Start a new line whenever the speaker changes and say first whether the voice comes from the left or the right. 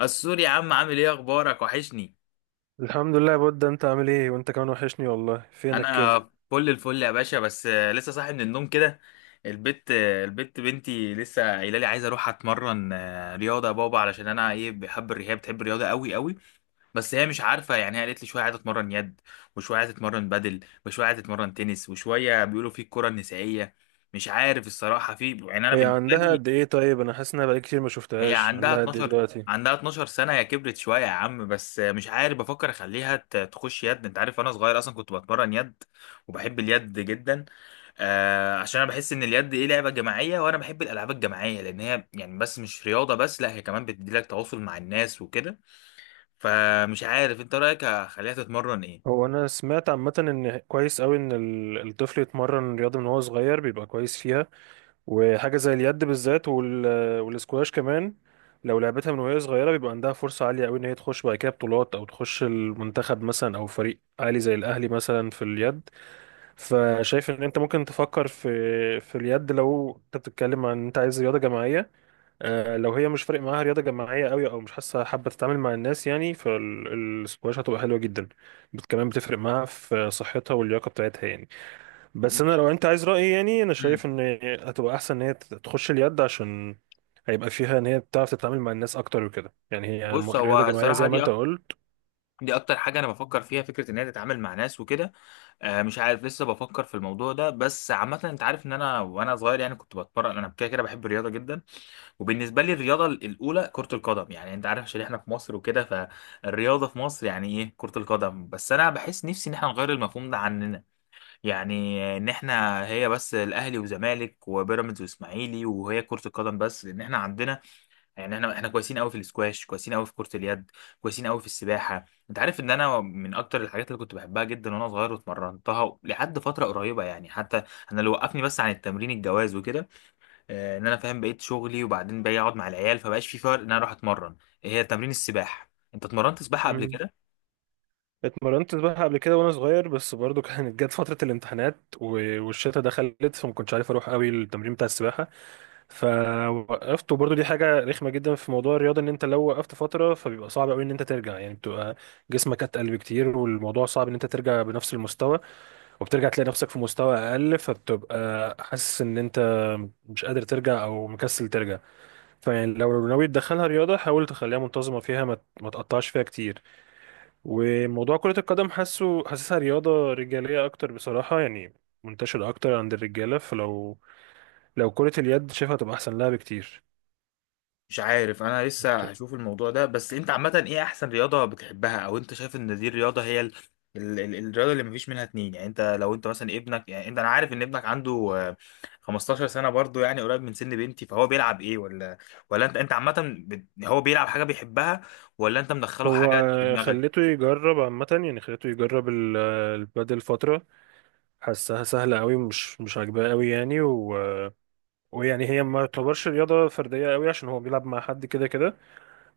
left: السوري يا عم، عامل ايه؟ اخبارك؟ وحشني.
right: الحمد لله يا بود، انت عامل ايه؟ وانت كمان وحشني والله. فينك
left: انا
right: كده؟
left: فل الفل يا باشا. بس لسه صاحي من النوم كده. البت بنتي لسه قايله لي عايزه اروح اتمرن رياضه يا بابا، علشان انا ايه بحب الرياضه، هي بتحب الرياضه قوي قوي. بس هي مش عارفه يعني. هي قالت لي شويه عايزه اتمرن يد، وشويه عايزه اتمرن بدل، وشويه عايزه اتمرن تنس، وشويه بيقولوا في الكره النسائيه. مش عارف الصراحه، في يعني انا
right: هي
left: بالنسبه
right: عندها
left: لي.
right: قد ايه؟ طيب انا حاسس انها بقالي كتير ما
left: هي
right: شفتهاش.
left: عندها
right: عندها قد ايه
left: 12
right: دلوقتي؟
left: عندها 12 سنة. هي كبرت شوية يا عم. بس مش عارف بفكر اخليها تخش يد. انت عارف انا صغير اصلا كنت بتمرن يد، وبحب اليد جدا. عشان انا بحس ان اليد ايه لعبة جماعية، وانا بحب الالعاب الجماعية، لان هي يعني بس مش رياضة بس، لا، هي كمان بتديلك تواصل مع الناس وكده. فمش عارف، انت رأيك اخليها تتمرن ايه؟
right: هو انا سمعت عامه ان كويس قوي ان الطفل يتمرن رياضه من هو صغير، بيبقى كويس فيها. وحاجه زي اليد بالذات والاسكواش كمان، لو لعبتها من وهي صغيره بيبقى عندها فرصه عاليه قوي ان هي تخش بعد كده بطولات او تخش المنتخب مثلا او فريق عالي زي الاهلي مثلا في اليد. فشايف ان انت ممكن تفكر في اليد، لو انت بتتكلم عن انت عايز رياضه جماعيه. لو هي مش فارق معاها رياضة جماعية قوي او مش حاسة حابة تتعامل مع الناس يعني، فالسكواش هتبقى حلوة جدا. كمان بتفرق معاها في صحتها واللياقة بتاعتها يعني. بس انا
left: مش
right: لو انت عايز رأيي، يعني انا
left: مم.
right: شايف ان هتبقى احسن ان هي تخش اليد، عشان هيبقى فيها ان هي بتعرف تتعامل مع الناس اكتر وكده. يعني هي
left: بص،
right: رياضة
left: هو
right: جماعية
left: الصراحة
right: زي ما انت قلت.
left: دي اكتر حاجه انا بفكر فيها، فكره ان هي تتعامل مع ناس وكده. مش عارف، لسه بفكر في الموضوع ده. بس عامه، انت عارف ان انا وانا صغير يعني كنت بتمرن، انا كده كده بحب الرياضه جدا. وبالنسبه لي، الرياضه الاولى كره القدم، يعني انت عارف عشان احنا في مصر وكده. فالرياضه في مصر يعني ايه، كره القدم. بس انا بحس نفسي ان احنا نغير المفهوم ده عننا. يعني ان احنا هي بس الاهلي وزمالك وبيراميدز واسماعيلي وهي كره القدم بس، لان احنا عندنا يعني، احنا كويسين قوي في الاسكواش، كويسين قوي في كرة اليد، كويسين قوي في السباحة. انت عارف ان انا من اكتر الحاجات اللي كنت بحبها جدا وانا صغير، واتمرنتها لحد فترة قريبة يعني. حتى انا اللي وقفني بس عن التمرين الجواز وكده. ان انا فاهم بقيت شغلي وبعدين باجي اقعد مع العيال، فبقاش في فرق ان انا اروح اتمرن. هي تمرين السباحة، انت اتمرنت سباحة قبل
right: مم.
left: كده؟
right: اتمرنت سباحة قبل كده وانا صغير، بس برضو كانت جت فترة الامتحانات والشتا دخلت، فما كنتش عارف اروح قوي التمرين بتاع السباحة فوقفت. وبرضه دي حاجة رخمة جدا في موضوع الرياضة، ان انت لو وقفت فترة فبيبقى صعب قوي ان انت ترجع. يعني بتبقى جسمك اتقل بكتير والموضوع صعب ان انت ترجع بنفس المستوى، وبترجع تلاقي نفسك في مستوى اقل، فبتبقى حاسس ان انت مش قادر ترجع او مكسل ترجع. فيعني لو ناوي تدخلها رياضة حاول تخليها منتظمة فيها، ما تقطعش فيها كتير. وموضوع كرة القدم، حاسسها رياضة رجالية اكتر بصراحة يعني، منتشرة اكتر عند الرجالة. لو كرة اليد شايفها تبقى احسن لها بكتير.
left: مش عارف، انا لسه هشوف الموضوع ده. بس انت عامة ايه احسن رياضة بتحبها، او انت شايف ان دي الرياضة هي الرياضة اللي مفيش منها اتنين؟ يعني انت لو انت مثلا ابنك، يعني انت انا عارف ان ابنك عنده آه، 15 سنة، برضو يعني قريب من سن بنتي، فهو بيلعب ايه؟ ولا ولا انت عامة هو بيلعب حاجة بيحبها، ولا انت مدخله
right: هو
left: حاجة انت في دماغك؟
right: خليته يجرب عامة، يعني خليته يجرب البادل فترة. حسها سهلة قوي، مش عاجباه قوي يعني ويعني هي ما تعتبرش رياضة فردية قوي عشان هو بيلعب مع حد كده كده،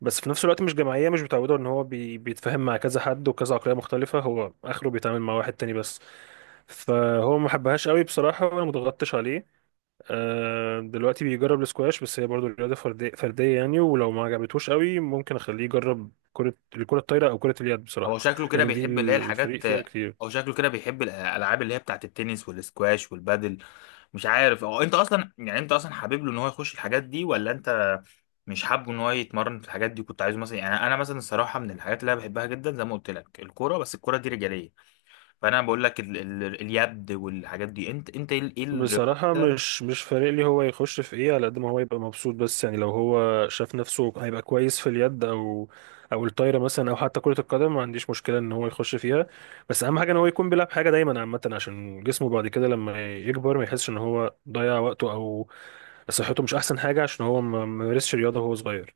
right: بس في نفس الوقت مش جماعية، مش متعودة ان هو بيتفاهم مع كذا حد وكذا عقلية مختلفة. هو اخره بيتعامل مع واحد تاني بس، فهو ما حبهاش قوي بصراحة وانا مضغطتش عليه. دلوقتي بيجرب السكواش، بس هي برضو رياضة فردية فردية يعني، ولو ما عجبتهوش قوي ممكن اخليه يجرب الكرة الطايرة او كرة اليد بصراحة.
left: هو شكله كده
right: يعني دي
left: بيحب اللي هي
right: الفريق
left: الحاجات
right: فيها كتير.
left: هو شكله كده بيحب الالعاب اللي هي بتاعت التنس والسكواش والبادل. مش عارف هو، انت اصلا يعني انت اصلا حابب له ان هو يخش الحاجات دي، ولا انت مش حابه ان هو يتمرن في الحاجات دي؟ كنت عايزه مثلا، يعني انا مثلا الصراحه من الحاجات اللي انا بحبها جدا زي ما قلت لك الكوره، بس الكوره دي رجاليه. فانا بقول لك اليد والحاجات دي. انت ايه إيه الرياضه
right: بصراحة
left: مثلا؟
right: مش فارق لي هو يخش في ايه، على قد ما هو يبقى مبسوط. بس يعني لو هو شاف نفسه هيبقى كويس في اليد او الطايرة مثلا او حتى كرة القدم، ما عنديش مشكلة ان هو يخش فيها. بس اهم حاجة ان هو يكون بيلعب حاجة دايما عامة، عشان جسمه بعد كده لما يكبر ما يحسش ان هو ضيع وقته او صحته مش احسن حاجه عشان هو ما مارسش رياضه وهو صغير.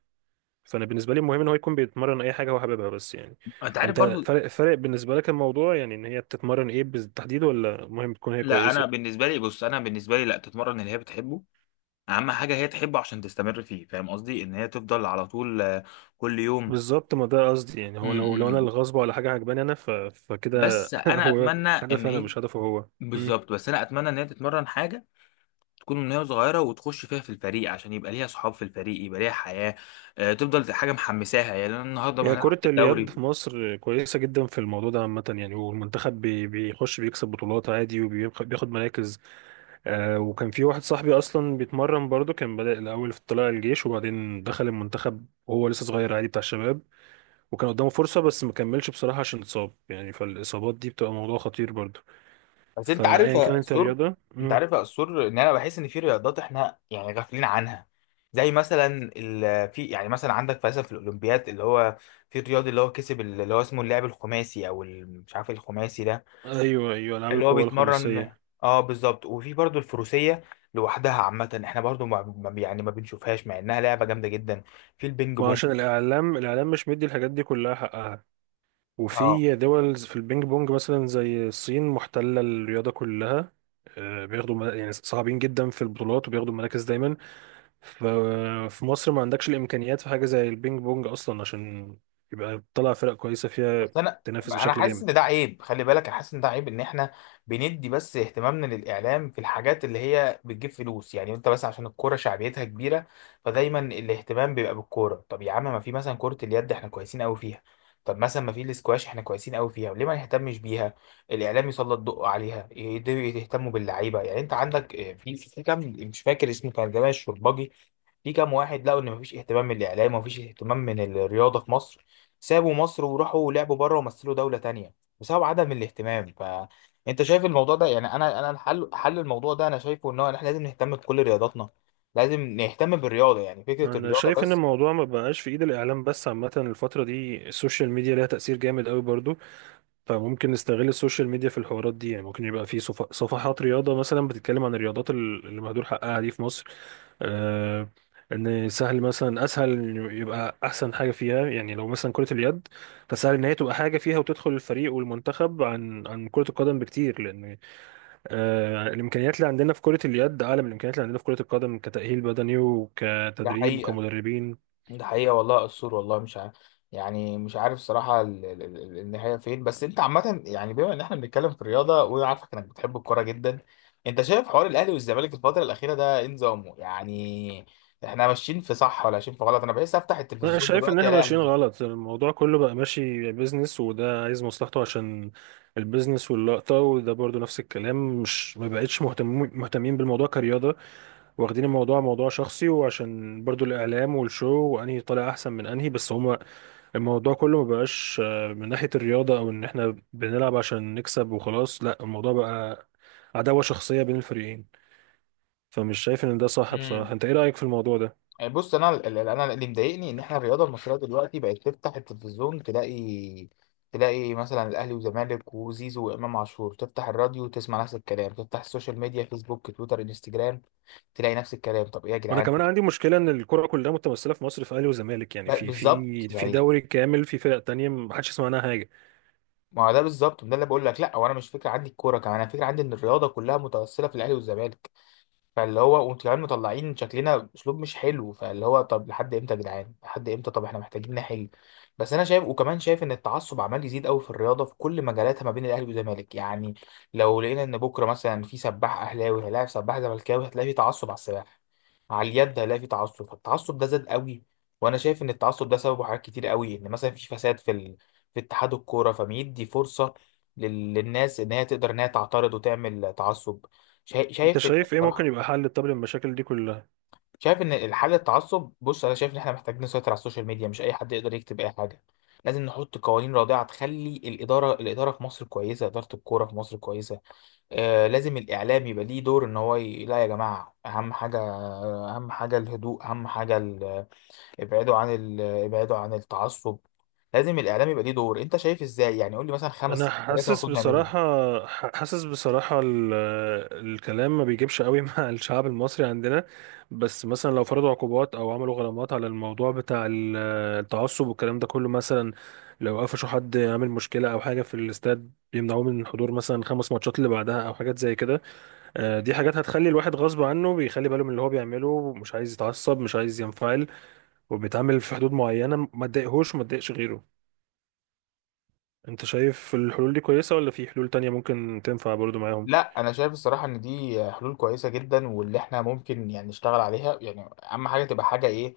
right: فانا بالنسبه لي المهم ان هو يكون بيتمرن اي حاجه هو حاببها بس يعني.
left: انت عارف
right: انت
left: برضو،
right: فرق بالنسبه لك الموضوع، يعني ان هي بتتمرن ايه بالتحديد، ولا المهم تكون هي
left: لا، انا
right: كويسه؟
left: بالنسبه لي، بص انا بالنسبه لي، لا، تتمرن اللي هي بتحبه، اهم حاجه هي تحبه عشان تستمر فيه. فاهم قصدي؟ ان هي تفضل على طول كل يوم.
right: بالظبط، ما ده قصدي. يعني
left: م-
right: هو
left: م-
right: لو انا
left: م.
right: اللي غصب ولا حاجه عجباني انا فكده
left: بس انا
right: هو
left: اتمنى ان
right: هدفي انا
left: هي
right: مش هدفه هو. مم.
left: بالظبط، بس انا اتمنى ان هي تتمرن حاجه، تكون من هي صغيرة، وتخش فيها في الفريق عشان يبقى ليها صحاب في الفريق، يبقى ليها حياة تفضل حاجة محمساها. يعني أنا النهاردة ما
right: هي
left: هنلعب
right: كرة
left: في
right: اليد في
left: الدوري.
right: مصر كويسة جدا في الموضوع ده عامة يعني، والمنتخب بيخش بيكسب بطولات عادي وبياخد مراكز. وكان في واحد صاحبي اصلا بيتمرن برضه، كان بدأ الاول في طلائع الجيش وبعدين دخل المنتخب وهو لسه صغير عادي بتاع الشباب، وكان قدامه فرصة بس ما كملش بصراحة عشان اتصاب يعني. فالاصابات دي بتبقى موضوع خطير برضه،
left: بس انت عارف
right: فايا
left: يا
right: كانت
left: أسطور
right: الرياضة.
left: انت
right: مم.
left: عارف يا أسطور ان انا بحس ان في رياضات احنا يعني غافلين عنها، زي مثلا في يعني مثلا عندك مثلا في الاولمبياد اللي هو، في الرياضي اللي هو كسب اللي هو اسمه اللاعب الخماسي او مش عارف إيه الخماسي ده،
right: ايوه ايوه، العاب
left: اللي هو
right: القوى
left: بيتمرن.
right: الخماسية.
left: اه بالظبط. وفي برضو الفروسيه لوحدها عامه، احنا برضو يعني ما بنشوفهاش مع انها لعبه جامده جدا. في البينج
right: ما
left: بونج.
right: عشان الاعلام مش مدي الحاجات دي كلها حقها.
left: اه،
right: وفي دول في البينج بونج مثلا زي الصين محتلة الرياضة كلها. يعني صعبين جدا في البطولات وبياخدوا مراكز دايما. ف- في مصر ما عندكش الامكانيات في حاجه زي البينج بونج اصلا، عشان يبقى تطلع فرق كويسه فيها
left: بس انا
right: تنافس
left: انا
right: بشكل
left: حاسس
right: جامد.
left: ان ده عيب، خلي بالك، انا حاسس ان ده عيب ان احنا بندي بس اهتمامنا للاعلام في الحاجات اللي هي بتجيب فلوس. يعني انت بس عشان الكوره شعبيتها كبيره، فدايما الاهتمام بيبقى بالكوره. طب يا عم، ما في مثلا كره اليد احنا كويسين قوي فيها، طب مثلا ما في الاسكواش احنا كويسين قوي فيها، ليه ما نهتمش بيها؟ الاعلام يسلط ضوء عليها، يهتموا باللعيبه. يعني انت عندك في كام، مش فاكر اسمه، كان جمال الشربجي، في كام واحد لقوا ان مفيش اهتمام من الاعلام ومفيش اهتمام من الرياضه في مصر، سابوا مصر وراحوا لعبوا بره ومثلوا دولة تانية بسبب عدم الاهتمام. فانت شايف الموضوع ده؟ يعني انا حل الموضوع ده انا شايفه ان هو إن احنا لازم نهتم بكل رياضاتنا، لازم نهتم بالرياضة، يعني فكرة
right: انا
left: الرياضة
right: شايف ان
left: بس.
right: الموضوع ما بقاش في ايد الاعلام بس، عامه الفتره دي السوشيال ميديا ليها تاثير جامد قوي برضو. فممكن نستغل السوشيال ميديا في الحوارات دي، يعني ممكن يبقى في صفحات رياضة مثلا بتتكلم عن الرياضات اللي مهدور حقها دي في مصر. آه ان سهل مثلا، اسهل إن يبقى احسن حاجة فيها يعني لو مثلا كرة اليد، فسهل ان هي تبقى حاجة فيها وتدخل الفريق والمنتخب عن كرة القدم بكتير، لان الامكانيات اللي عندنا في كرة اليد اعلى من الامكانيات اللي عندنا في كرة القدم كتأهيل بدني
left: ده
right: وكتدريب
left: حقيقة،
right: وكمدربين.
left: ده حقيقة والله السور. والله مش يعني مش عارف صراحة النهاية فين. بس انت عامة، يعني بما ان احنا بنتكلم في الرياضة وانا عارفك انك بتحب الكورة جدا، انت شايف حوار الاهلي والزمالك الفترة الأخيرة ده ايه نظامه؟ يعني احنا ماشيين في صح ولا ماشيين في غلط؟ انا بحس افتح
right: انا
left: التلفزيون
right: شايف ان
left: دلوقتي
right: احنا
left: الاقي.
right: ماشيين غلط، الموضوع كله بقى ماشي بيزنس وده عايز مصلحته عشان البيزنس واللقطة، وده برضو نفس الكلام، مش ما بقتش مهتمين بالموضوع كرياضة. واخدين الموضوع موضوع شخصي وعشان برضو الاعلام والشو وانهي طالع احسن من انهي. بس هما الموضوع كله ما بقاش من ناحية الرياضة، او ان احنا بنلعب عشان نكسب وخلاص، لا الموضوع بقى عداوة شخصية بين الفريقين. فمش شايف ان ده صح بصراحة.
left: امم
right: انت ايه رأيك في الموضوع ده؟
left: بص، انا اللي مضايقني ان احنا الرياضه المصريه دلوقتي بقت، تفتح التلفزيون تلاقي، تلاقي مثلا الاهلي وزمالك وزيزو وامام عاشور، تفتح الراديو تسمع نفس الكلام، تفتح السوشيال ميديا فيسبوك تويتر انستجرام، تلاقي نفس الكلام. طب ايه يا
right: وانا
left: جدعان؟
right: كمان عندي مشكله ان الكره كلها متمثله في مصر في اهلي وزمالك، يعني في
left: بالظبط.
right: في في
left: يعني
right: دوري كامل في فرق تانية ما حدش يسمع عنها حاجه.
left: ما هو ده بالظبط، ده اللي بقول لك، لا، وانا مش فكره عندي الكوره كمان، انا فكره عندي ان الرياضه كلها متوصله في الاهلي والزمالك، فاللي هو وانتوا كمان مطلعين شكلنا اسلوب مش حلو، فاللي هو طب لحد امتى يا جدعان؟ لحد امتى؟ طب احنا محتاجين نحل. بس انا شايف، وكمان شايف ان التعصب عمال يزيد قوي في الرياضه في كل مجالاتها ما بين الاهلي والزمالك. يعني لو لقينا ان بكره مثلا في سباح اهلاوي هيلاعب سباح زملكاوي، هتلاقي في تعصب على السباح، على اليد هيلاقي في تعصب. فالتعصب ده زاد قوي. وانا شايف ان التعصب ده سببه حاجات كتير قوي. ان مثلا في فساد في في اتحاد الكوره، فبيدي فرصه للناس ان هي تقدر ان هي تعترض وتعمل تعصب. شايف
right: انت
left: شايف إن-
right: شايف ايه ممكن
left: بصراحه،
right: يبقى حل طب للمشاكل دي كلها؟
left: شايف ان الحل التعصب، بص انا شايف ان احنا محتاجين نسيطر على السوشيال ميديا، مش اي حد يقدر يكتب اي حاجه. لازم نحط قوانين رادعه تخلي الاداره في مصر كويسه، اداره الكوره في مصر كويسه. آه، لازم الاعلام يبقى ليه دور، ان هو لا يا جماعه، اهم حاجه، اهم حاجه الهدوء، اهم حاجه ابعدوا عن ابعدوا عن التعصب. لازم الاعلام يبقى ليه دور. انت شايف ازاي يعني؟ قول لي مثلا خمس
right: انا
left: ست حاجات
right: حاسس
left: المفروض نعملهم.
right: بصراحه، حاسس بصراحه ال- الكلام ما بيجيبش قوي مع الشعب المصري عندنا. بس مثلا لو فرضوا عقوبات او عملوا غرامات على الموضوع بتاع التعصب والكلام ده كله مثلا، لو قفشوا حد عامل مشكله او حاجه في الاستاد بيمنعوه من الحضور مثلا 5 ماتشات اللي بعدها او حاجات زي كده. دي حاجات هتخلي الواحد غصب عنه بيخلي باله من اللي هو بيعمله، مش عايز يتعصب مش عايز ينفعل، وبيتعامل في حدود معينة ما تضايقهوش وما تضايقش غيره. انت شايف الحلول دي كويسة ولا في حلول تانية ممكن تنفع برضو معاهم؟
left: لا، انا شايف الصراحه ان دي حلول كويسه جدا واللي احنا ممكن يعني نشتغل عليها. يعني اهم حاجه تبقى حاجه ايه؟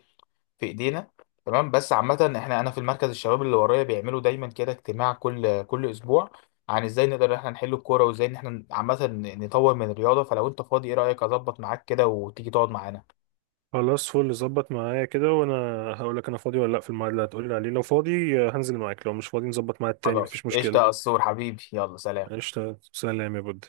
left: في ايدينا. تمام. بس عامة انا في المركز الشباب اللي ورايا بيعملوا دايما كده اجتماع كل اسبوع، عن ازاي نقدر إن احنا نحل الكورة، وازاي ان احنا عامة نطور من الرياضة. فلو انت فاضي، ايه رأيك اظبط معاك كده وتيجي تقعد معانا؟
right: خلاص فل، ظبط معايا كده وانا هقول لك انا فاضي ولا لا في الميعاد اللي هتقولي عليه. لو فاضي هنزل معاك، لو مش فاضي نظبط ميعاد تاني
left: خلاص
right: مفيش
left: قشطة يا
right: مشكلة.
left: قصور حبيبي. يلا سلام.
right: قشطة، سلام يا بود.